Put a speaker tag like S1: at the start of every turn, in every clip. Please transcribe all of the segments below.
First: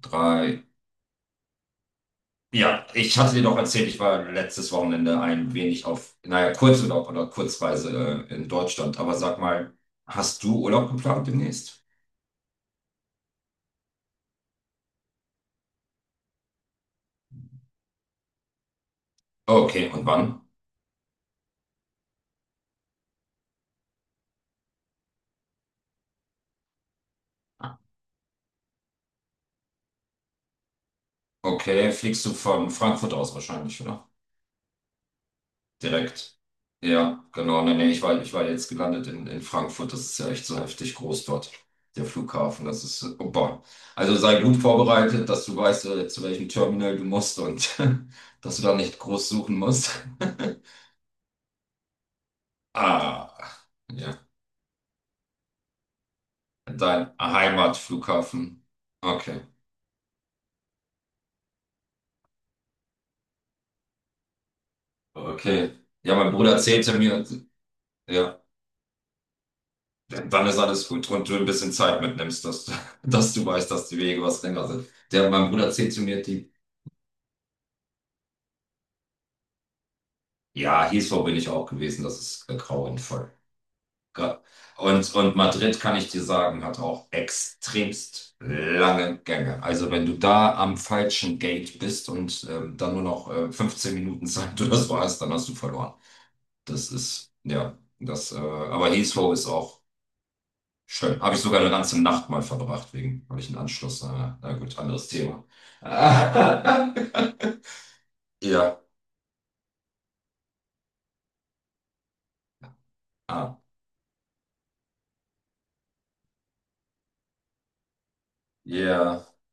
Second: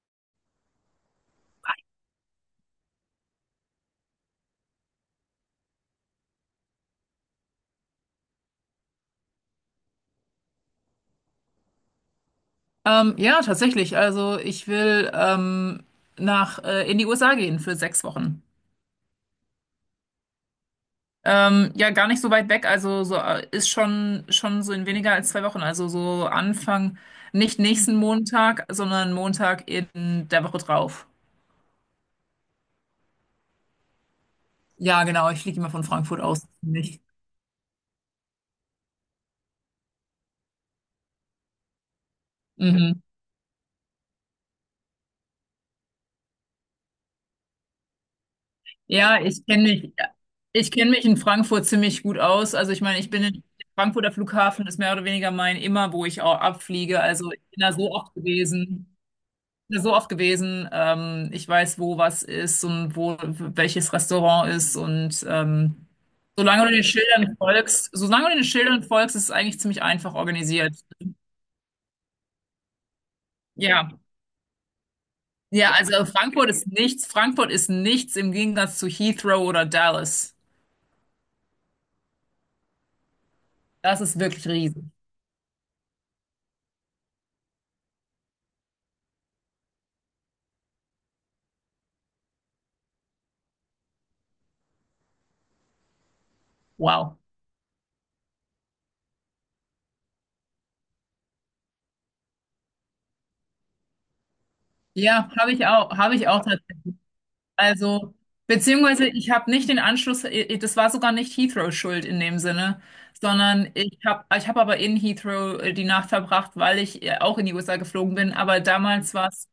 S1: Drei. Ja, ich hatte dir doch erzählt, ich war letztes Wochenende ein wenig auf, naja, Kurzurlaub oder Kurzreise in Deutschland. Aber sag mal, hast du Urlaub geplant demnächst?
S2: Ja, tatsächlich. Also ich will nach in die USA gehen für 6 Wochen.
S1: Okay, und wann?
S2: Ja, gar nicht so weit weg. Also so ist schon so in weniger als 2 Wochen. Also so Anfang, nicht nächsten Montag, sondern Montag in der Woche drauf.
S1: Okay, fliegst du von Frankfurt aus wahrscheinlich, oder?
S2: Ja, genau. Ich fliege immer von Frankfurt
S1: Direkt.
S2: aus. Nicht?
S1: Ja, genau. Nee, nee, ich war jetzt gelandet in Frankfurt. Das ist ja echt so heftig groß dort, der Flughafen.
S2: Mhm.
S1: Oh boah. Also sei gut vorbereitet, dass du weißt, zu welchem Terminal du musst und dass du da nicht
S2: Ja,
S1: groß
S2: ich
S1: suchen
S2: kenne
S1: musst.
S2: mich. Ich kenne mich in Frankfurt ziemlich gut aus. Also ich meine, ich bin
S1: Ah,
S2: in Frankfurter
S1: ja.
S2: Flughafen ist mehr oder weniger mein immer, wo ich auch abfliege.
S1: Dein
S2: Also ich bin da so oft
S1: Heimatflughafen.
S2: gewesen.
S1: Okay,
S2: Ja, so oft gewesen. Ich weiß, wo was ist und wo welches Restaurant ist. Und
S1: okay.
S2: ähm,
S1: Ja, mein Bruder
S2: solange du den
S1: erzählte mir,
S2: Schildern folgst, solange du
S1: ja,
S2: den Schildern folgst, ist es eigentlich ziemlich einfach
S1: dann ist
S2: organisiert.
S1: alles gut und du ein bisschen Zeit mitnimmst, dass du weißt, dass
S2: Ja.
S1: die Wege was länger sind. Der, mein Bruder
S2: Ja,
S1: erzählte
S2: also
S1: mir, die,
S2: Frankfurt ist nichts. Frankfurt ist nichts im Gegensatz zu Heathrow oder Dallas.
S1: ja, Heathrow bin ich auch gewesen, das ist grauenvoll.
S2: Das ist
S1: Gra-
S2: wirklich riesig.
S1: Und Madrid, kann ich dir sagen, hat auch extremst lange Gänge. Also wenn du da am falschen Gate bist und dann nur noch 15 Minuten Zeit oder so hast, dann hast du verloren. Das
S2: Wow.
S1: ist, ja, das, Aber Heathrow ist auch schön. Habe ich sogar eine ganze Nacht mal verbracht, wegen, habe ich einen Anschluss. Na gut, anderes
S2: Ja,
S1: Thema.
S2: habe ich auch, habe ich auch Also,
S1: Ja,
S2: beziehungsweise ich habe nicht den Anschluss, das war sogar nicht Heathrow schuld in dem Sinne,
S1: ah,
S2: sondern ich hab aber in Heathrow die Nacht verbracht, weil ich auch in die USA geflogen bin. Aber damals
S1: ja,
S2: war es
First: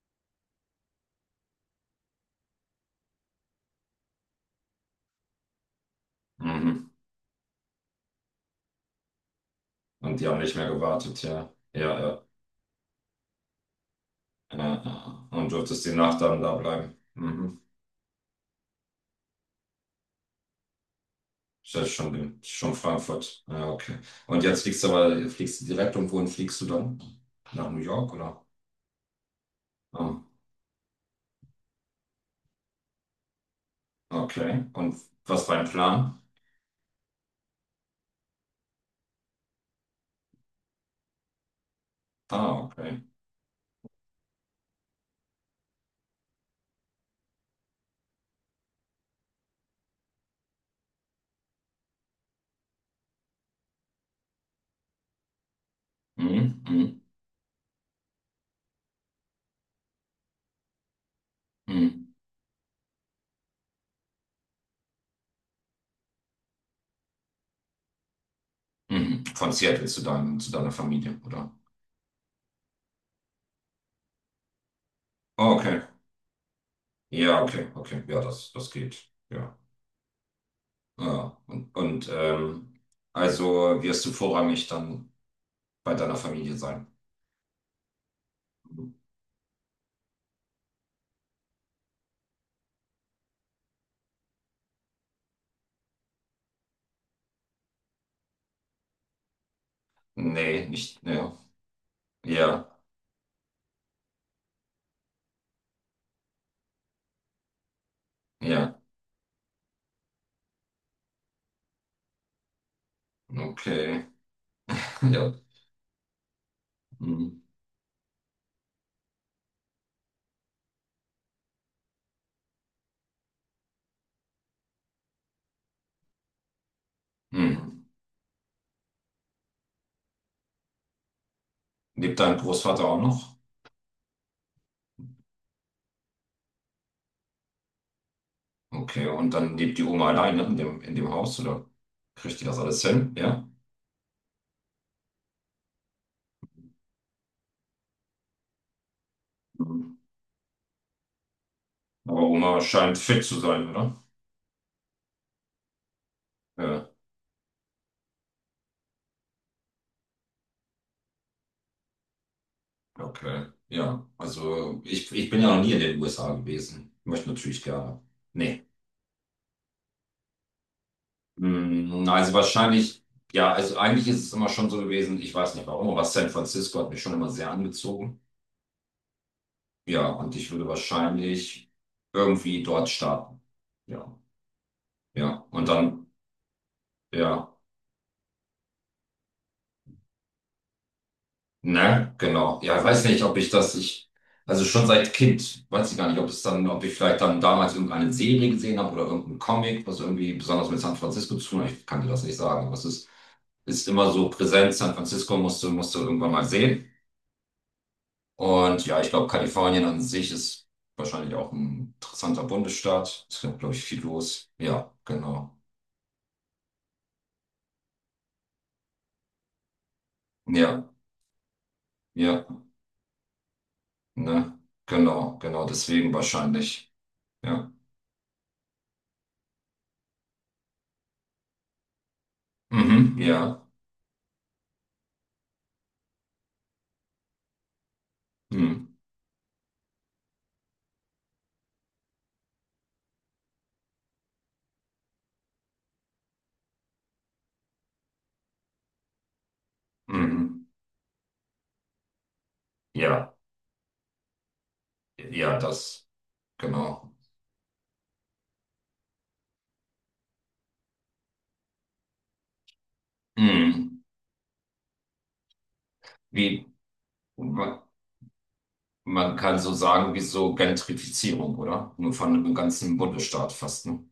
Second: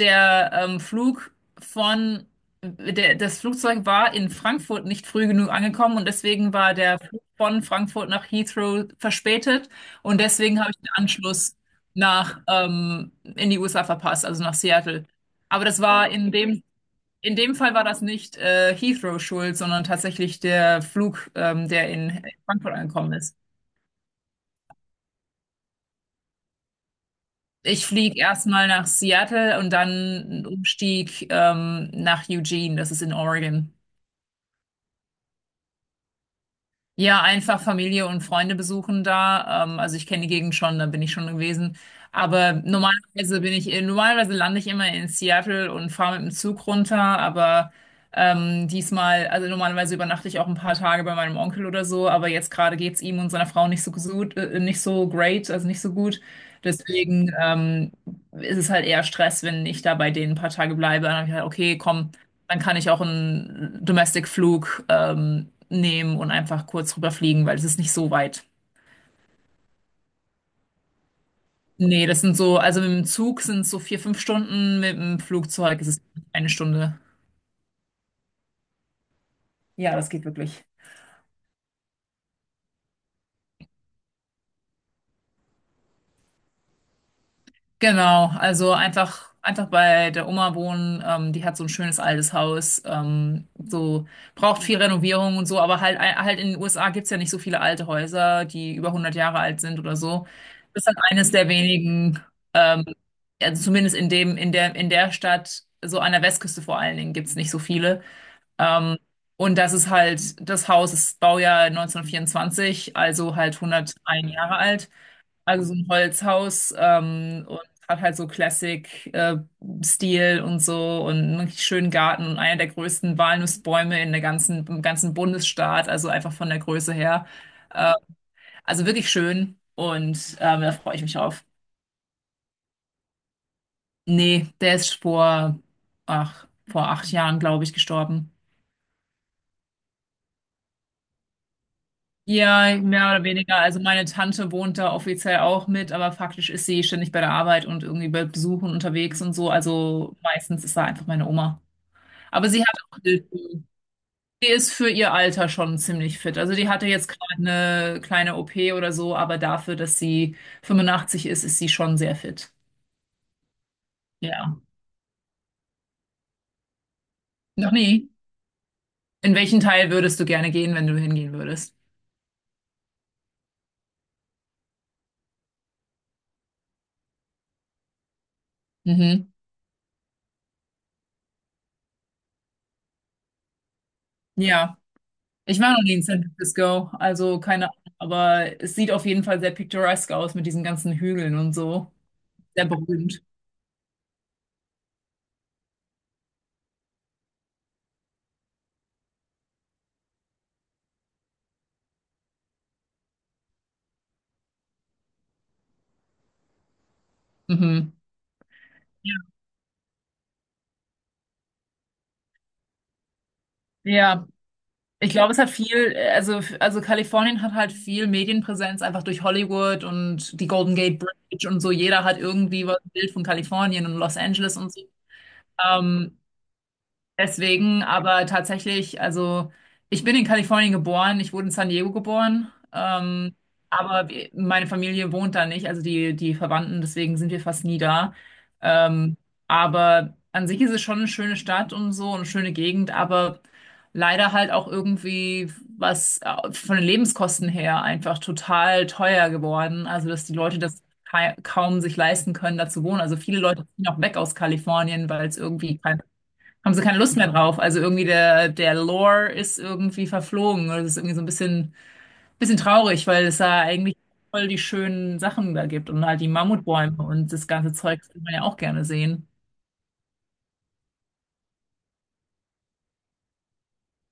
S2: der Flug von, der, das Flugzeug war in Frankfurt nicht früh genug angekommen, und deswegen war
S1: mhm.
S2: der Flug von Frankfurt nach Heathrow verspätet,
S1: Und
S2: und
S1: die haben nicht
S2: deswegen
S1: mehr
S2: habe ich den
S1: gewartet, ja.
S2: Anschluss
S1: Ja, ja.
S2: nach in die USA verpasst, also nach
S1: Ja,
S2: Seattle.
S1: ja. Und
S2: Aber das
S1: durftest die
S2: war
S1: Nacht
S2: in
S1: dann da
S2: dem
S1: bleiben.
S2: In dem
S1: Mhm.
S2: Fall war das nicht Heathrow schuld, sondern tatsächlich der Flug,
S1: Ist ja
S2: der in
S1: schon, schon
S2: Frankfurt angekommen ist.
S1: Frankfurt. Ja, okay. Und jetzt fliegst du aber, fliegst du direkt und wohin fliegst du dann? Nach New
S2: Ich
S1: York,
S2: fliege
S1: oder?
S2: erstmal nach Seattle und dann
S1: Ah,
S2: einen Umstieg nach Eugene, das ist in Oregon.
S1: okay. Und was war dein Plan?
S2: Ja, einfach Familie und Freunde besuchen da. Also ich kenne die Gegend schon, da bin ich schon gewesen. Aber
S1: Ah, okay.
S2: normalerweise lande ich immer in Seattle und fahre mit dem Zug runter. Aber diesmal, also normalerweise übernachte ich auch ein paar Tage bei meinem Onkel oder so. Aber jetzt gerade geht's ihm und seiner Frau nicht so gut, nicht so great, also nicht so gut.
S1: Mhm, mhm,
S2: Deswegen ist es halt eher Stress, wenn ich da bei denen ein paar Tage bleibe. Dann habe ich halt, okay,
S1: mhm,
S2: komm. Dann kann ich auch einen Domestic-Flug nehmen und einfach kurz rüberfliegen, weil es ist nicht so weit.
S1: mhm. Von Seattle zu deinem, zu deiner Familie, oder?
S2: Nee, das sind so, also mit dem Zug sind es so 4, 5 Stunden, mit dem
S1: Ah,
S2: Flugzeug
S1: okay.
S2: ist es 1 Stunde.
S1: Ja, okay, okay. Ja, das, das geht. Ja.
S2: Ja, das geht wirklich.
S1: Ja. Und also wirst du vorrangig dann bei deiner Familie sein?
S2: Genau, also einfach bei der Oma wohnen. Die hat so ein schönes altes Haus. So braucht viel Renovierung und so, aber halt in den USA gibt's ja nicht so viele alte Häuser, die über 100 Jahre alt sind oder so.
S1: Nee,
S2: Das ist halt
S1: nicht.
S2: eines
S1: Ja.
S2: der wenigen,
S1: Ja,
S2: ähm, also zumindest in dem, in der Stadt, so an der Westküste vor allen Dingen, gibt's nicht so viele.
S1: ja.
S2: Ähm, und das Haus ist Baujahr 1924, also halt
S1: Okay.
S2: 101 Jahre alt.
S1: Ja.
S2: Also so ein Holzhaus
S1: Mhm.
S2: und hat halt so Classic-Stil und so, und einen richtig schönen Garten und einer der größten Walnussbäume in der ganzen, im ganzen Bundesstaat, also einfach von der Größe her.
S1: Mhm.
S2: Äh, also wirklich schön, und da freue ich mich auf.
S1: Lebt dein Großvater auch noch?
S2: Nee, der ist vor 8 Jahren, glaube ich, gestorben.
S1: Okay, und dann lebt die Oma alleine in dem Haus, oder? Kriegt die das
S2: Ja,
S1: alles
S2: mehr
S1: hin?
S2: oder
S1: Ja.
S2: weniger. Also meine Tante wohnt da offiziell auch mit, aber faktisch ist sie ständig bei der Arbeit und irgendwie bei Besuchen unterwegs und so.
S1: Mhm.
S2: Also meistens ist da einfach meine Oma.
S1: Aber
S2: Aber
S1: Oma
S2: sie hat
S1: scheint
S2: auch
S1: fit
S2: Hilfe.
S1: zu sein, oder?
S2: Sie ist für ihr Alter schon ziemlich fit. Also die hatte
S1: Ja.
S2: jetzt gerade eine kleine OP oder so, aber dafür, dass sie 85 ist, ist sie schon sehr fit.
S1: Okay, ja.
S2: Ja.
S1: Also ich bin ja noch nie in den USA gewesen. Möchte natürlich
S2: Noch
S1: gerne.
S2: nie.
S1: Nee.
S2: In welchen Teil würdest du gerne gehen, wenn du hingehen würdest?
S1: Also wahrscheinlich, ja, also eigentlich ist es immer schon so gewesen, ich weiß nicht warum, aber San Francisco hat mich schon immer sehr angezogen.
S2: Mhm.
S1: Ja, und ich würde wahrscheinlich irgendwie dort starten. Ja.
S2: Ja.
S1: Ja.
S2: Ich
S1: Und
S2: war noch nie in
S1: dann,
S2: San Francisco, also
S1: ja.
S2: keine Ahnung, aber es sieht auf jeden Fall sehr picturesque aus mit diesen ganzen Hügeln und so.
S1: Ne, genau.
S2: Sehr
S1: Ja, ich weiß
S2: berühmt.
S1: nicht, ob ich das, ich, also schon seit Kind, weiß ich gar nicht, ob es dann, ob ich vielleicht dann damals irgendeine Serie gesehen habe oder irgendeinen Comic, was irgendwie besonders mit San Francisco zu tun hat. Ich kann dir das nicht sagen, ist immer so präsent. San Francisco musst du irgendwann mal sehen.
S2: Mhm.
S1: Und ja, ich
S2: Ja,
S1: glaube, Kalifornien an sich ist wahrscheinlich auch ein interessanter Bundesstaat. Es gibt, glaube ich, viel
S2: ja.
S1: los. Ja,
S2: Ich glaube,
S1: genau.
S2: also Kalifornien hat halt viel Medienpräsenz, einfach durch Hollywood und die Golden
S1: Ja,
S2: Gate Bridge und so. Jeder hat
S1: ja,
S2: irgendwie was ein Bild von Kalifornien und Los Angeles
S1: ne,
S2: und so.
S1: genau, genau, deswegen
S2: Ähm,
S1: wahrscheinlich. Ja.
S2: Deswegen, aber tatsächlich, also ich bin in Kalifornien geboren, ich wurde in San Diego geboren,
S1: Mhm, ja.
S2: aber meine Familie wohnt da nicht, also die, die Verwandten, deswegen sind wir fast nie da.
S1: Mhm,
S2: Ähm, aber an sich ist es schon eine schöne Stadt und so, eine schöne Gegend, aber leider halt auch irgendwie was von den Lebenskosten her einfach total teuer geworden, also dass die Leute
S1: mhm.
S2: das kaum sich leisten können, da zu wohnen. Also
S1: Ja,
S2: viele Leute ziehen auch weg aus Kalifornien, weil es
S1: ja,
S2: irgendwie
S1: das,
S2: haben sie keine
S1: genau.
S2: Lust mehr drauf. Also irgendwie der Lore ist irgendwie verflogen. Das ist irgendwie so ein bisschen traurig, weil es da
S1: Hm.
S2: eigentlich voll die schönen Sachen da gibt, und halt die
S1: Wie,
S2: Mammutbäume und das ganze
S1: man,
S2: Zeug würde man ja auch gerne sehen.
S1: man kann so sagen, wie so Gentrifizierung, oder? Nur von einem ganzen Bundesstaat fast, ne?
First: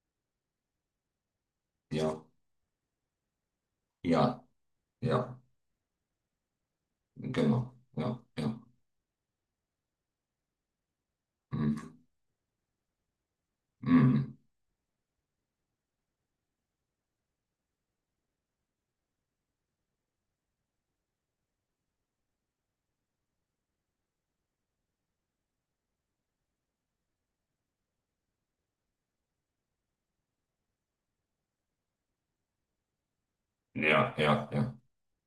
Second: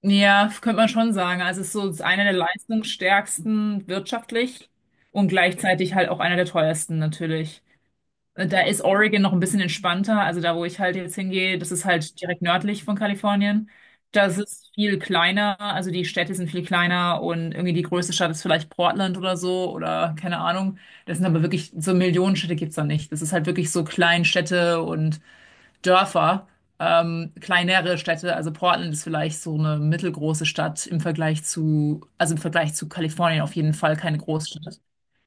S2: Ja, könnte man schon sagen. Also es ist
S1: Ja,
S2: einer der leistungsstärksten
S1: ja,
S2: wirtschaftlich und
S1: ja,
S2: gleichzeitig halt auch einer der teuersten natürlich.
S1: genau. Ja, ja.
S2: Da ist Oregon noch ein bisschen entspannter. Also da, wo ich halt jetzt hingehe, das
S1: Hm.
S2: ist halt direkt nördlich von Kalifornien.
S1: Hm.
S2: Das ist viel kleiner. Also die Städte sind viel kleiner, und irgendwie die größte Stadt ist vielleicht Portland oder so, oder keine Ahnung. Das sind aber wirklich so Millionenstädte gibt's da nicht. Das ist halt wirklich so Kleinstädte und Dörfer, kleinere Städte. Also Portland ist vielleicht so eine mittelgroße Stadt im Vergleich zu Kalifornien, auf jeden Fall
S1: Ja,
S2: keine
S1: ja, ja,
S2: Großstadt.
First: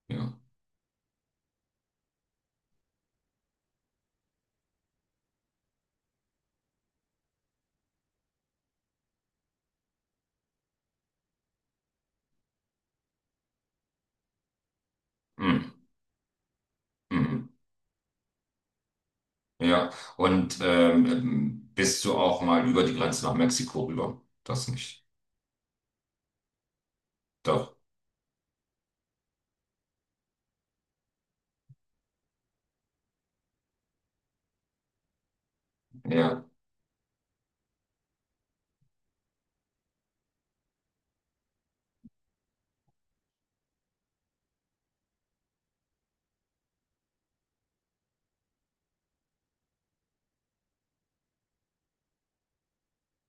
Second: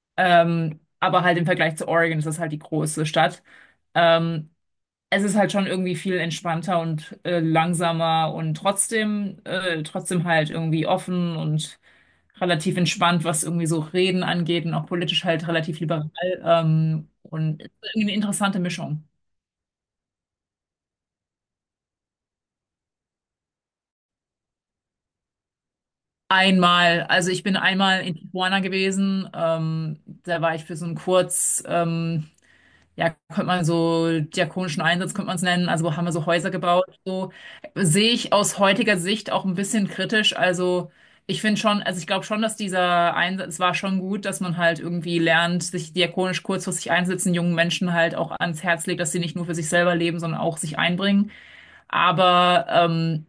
S1: ja.
S2: Aber halt im Vergleich zu Oregon ist das halt die große Stadt. Ähm, Es ist halt schon irgendwie viel entspannter und langsamer, und trotzdem, halt irgendwie offen und relativ entspannt, was irgendwie so Reden angeht, und auch politisch halt
S1: Hm.
S2: relativ liberal.
S1: Hm.
S2: Und es ist irgendwie eine interessante Mischung.
S1: Ja. Und bist du auch mal über die Grenze nach Mexiko rüber? Das nicht.
S2: Einmal, also ich bin
S1: Doch.
S2: einmal in Tijuana gewesen, da war ich für so einen Kurzurlaub, ja, könnte man so diakonischen Einsatz, könnte man es nennen. Also haben wir so
S1: Ja,
S2: Häuser gebaut. So sehe ich aus heutiger Sicht auch ein bisschen kritisch. Also ich finde schon, also ich glaube schon, dass dieser Einsatz war schon gut, dass man halt irgendwie lernt, sich diakonisch kurzfristig einsetzen, jungen Menschen halt auch ans Herz legt, dass sie nicht nur für sich selber leben, sondern auch sich einbringen. Aber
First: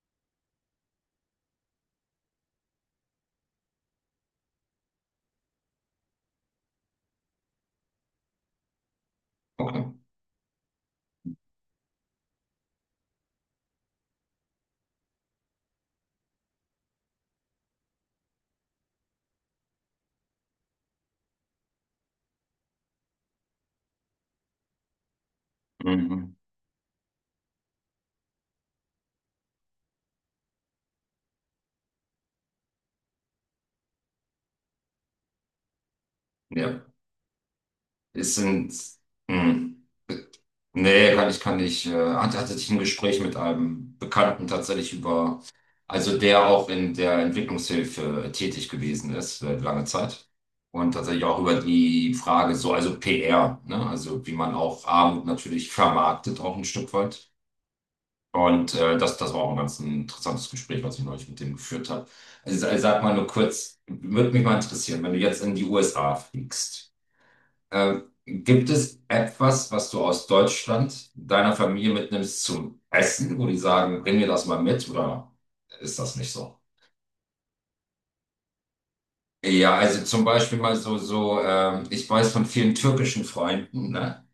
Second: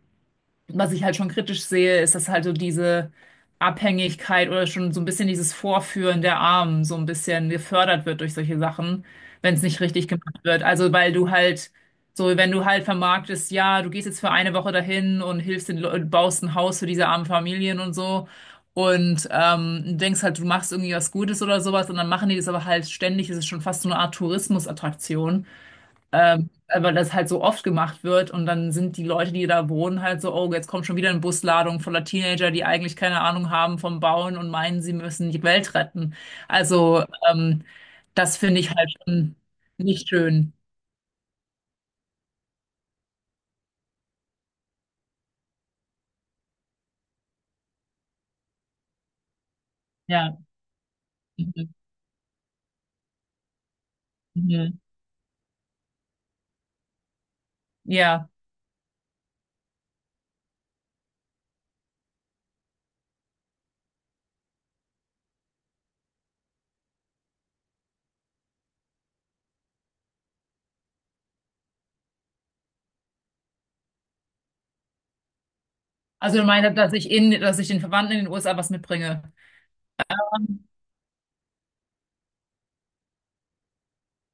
S2: was ich halt schon kritisch sehe, ist, dass halt so diese Abhängigkeit oder schon so ein bisschen dieses Vorführen der Armen so ein bisschen gefördert wird durch solche Sachen, wenn es nicht
S1: okay.
S2: richtig gemacht wird. Also, weil du halt, so, wenn du halt vermarktest, ja, du gehst jetzt für eine Woche dahin und hilfst baust ein Haus für diese armen Familien und so, und denkst halt, du machst irgendwie was Gutes oder sowas, und dann machen die das aber halt ständig, das ist schon fast so eine Art Tourismusattraktion.
S1: Mhm.
S2: Weil das halt so oft gemacht wird, und dann sind die Leute, die da wohnen, halt so, oh, jetzt kommt schon wieder eine Busladung voller Teenager, die eigentlich keine Ahnung haben vom Bauen und meinen, sie müssen die Welt retten.
S1: Ja.
S2: Also, ähm,
S1: Es
S2: das finde ich
S1: sind.
S2: halt schon
S1: Hm.
S2: nicht schön.
S1: Nee, hatte ich ein Gespräch mit einem Bekannten tatsächlich über, also der auch in der Entwicklungshilfe tätig gewesen ist, lange Zeit.
S2: Ja.
S1: Und tatsächlich auch über
S2: Mhm.
S1: die Frage so, also PR, ne? Also wie man
S2: Mhm.
S1: auch Armut natürlich vermarktet, auch ein Stück weit.
S2: Ja.
S1: Das war auch ein ganz interessantes Gespräch, was ich neulich mit dem geführt habe. Also sag mal nur kurz, würde mich mal interessieren, wenn du jetzt in die USA fliegst. Äh, Gibt es etwas, was du aus Deutschland deiner Familie mitnimmst zum Essen, wo die sagen, bring mir das mal mit, oder ist das nicht
S2: Also, ich
S1: so?
S2: meine, dass ich den Verwandten in den USA was mitbringe.
S1: Ja, also zum Beispiel mal so, ich weiß von vielen türkischen Freunden, ne?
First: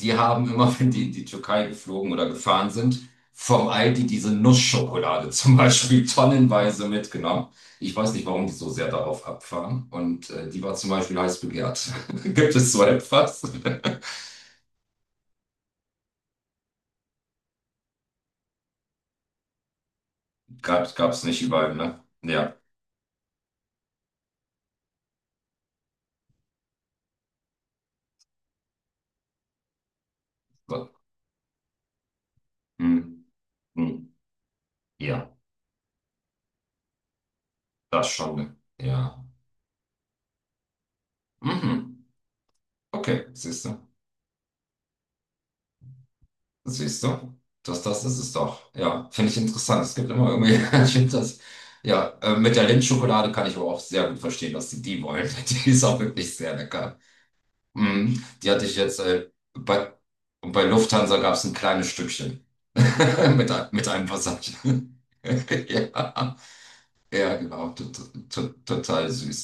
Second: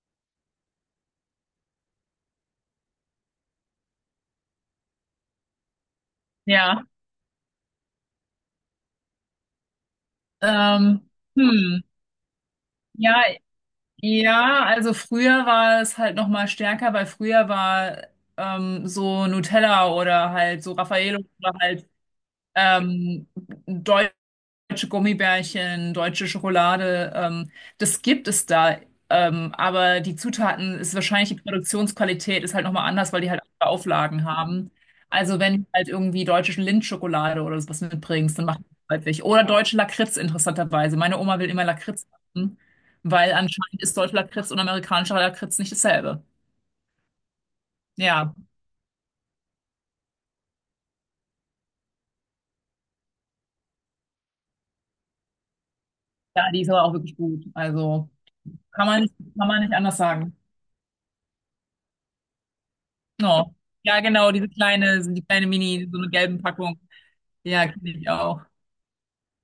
S1: Die haben immer, wenn die in die Türkei geflogen oder gefahren sind, vom Aldi diese Nussschokolade zum Beispiel
S2: Ja.
S1: tonnenweise mitgenommen. Ich weiß nicht, warum die so sehr darauf abfahren. Die war zum
S2: Ähm,
S1: Beispiel heiß
S2: hm.
S1: begehrt. Gibt es so
S2: Ja,
S1: etwas?
S2: ja, also früher war es halt noch mal stärker, weil früher war so Nutella oder halt so
S1: Gab's,
S2: Raffaello
S1: gab's nicht
S2: oder
S1: überall,
S2: halt
S1: ne? Ja.
S2: ähm, deutsche Gummibärchen, deutsche Schokolade, das gibt es da. Aber die Zutaten
S1: So.
S2: ist wahrscheinlich die Produktionsqualität ist halt nochmal anders, weil
S1: Hm.
S2: die halt andere
S1: Hm.
S2: Auflagen haben.
S1: Ja,
S2: Also wenn du halt irgendwie deutsche Lindschokolade oder sowas
S1: das schon,
S2: mitbringst, dann
S1: ne?
S2: macht das halt
S1: Ja.
S2: nicht. Oder deutsche Lakritz interessanterweise. Meine Oma will immer
S1: Mhm.
S2: Lakritz haben,
S1: Okay,
S2: weil
S1: siehst du.
S2: anscheinend ist deutscher Lakritz und amerikanischer Lakritz nicht dasselbe.
S1: Siehst du? Das, das ist es
S2: Ja,
S1: doch. Ja, finde ich interessant. Es gibt immer irgendwie, ich finde das, ja, mit der Lindschokolade kann ich aber auch sehr gut verstehen, dass die die wollen. Die ist auch wirklich
S2: ja,
S1: sehr
S2: die ist aber auch
S1: lecker.
S2: wirklich gut. Also
S1: Mhm. Die hatte ich
S2: kann
S1: jetzt,
S2: man nicht, kann man nicht
S1: bei,
S2: anders sagen.
S1: Und bei Lufthansa gab es ein kleines Stückchen
S2: Oh.
S1: mit
S2: Ja,
S1: einem
S2: genau, diese
S1: Passage.
S2: kleine, die kleine Mini, so eine
S1: Ja.
S2: gelben Packung.
S1: Ja,
S2: Ja,
S1: genau,
S2: kenne ich auch.
S1: total süß.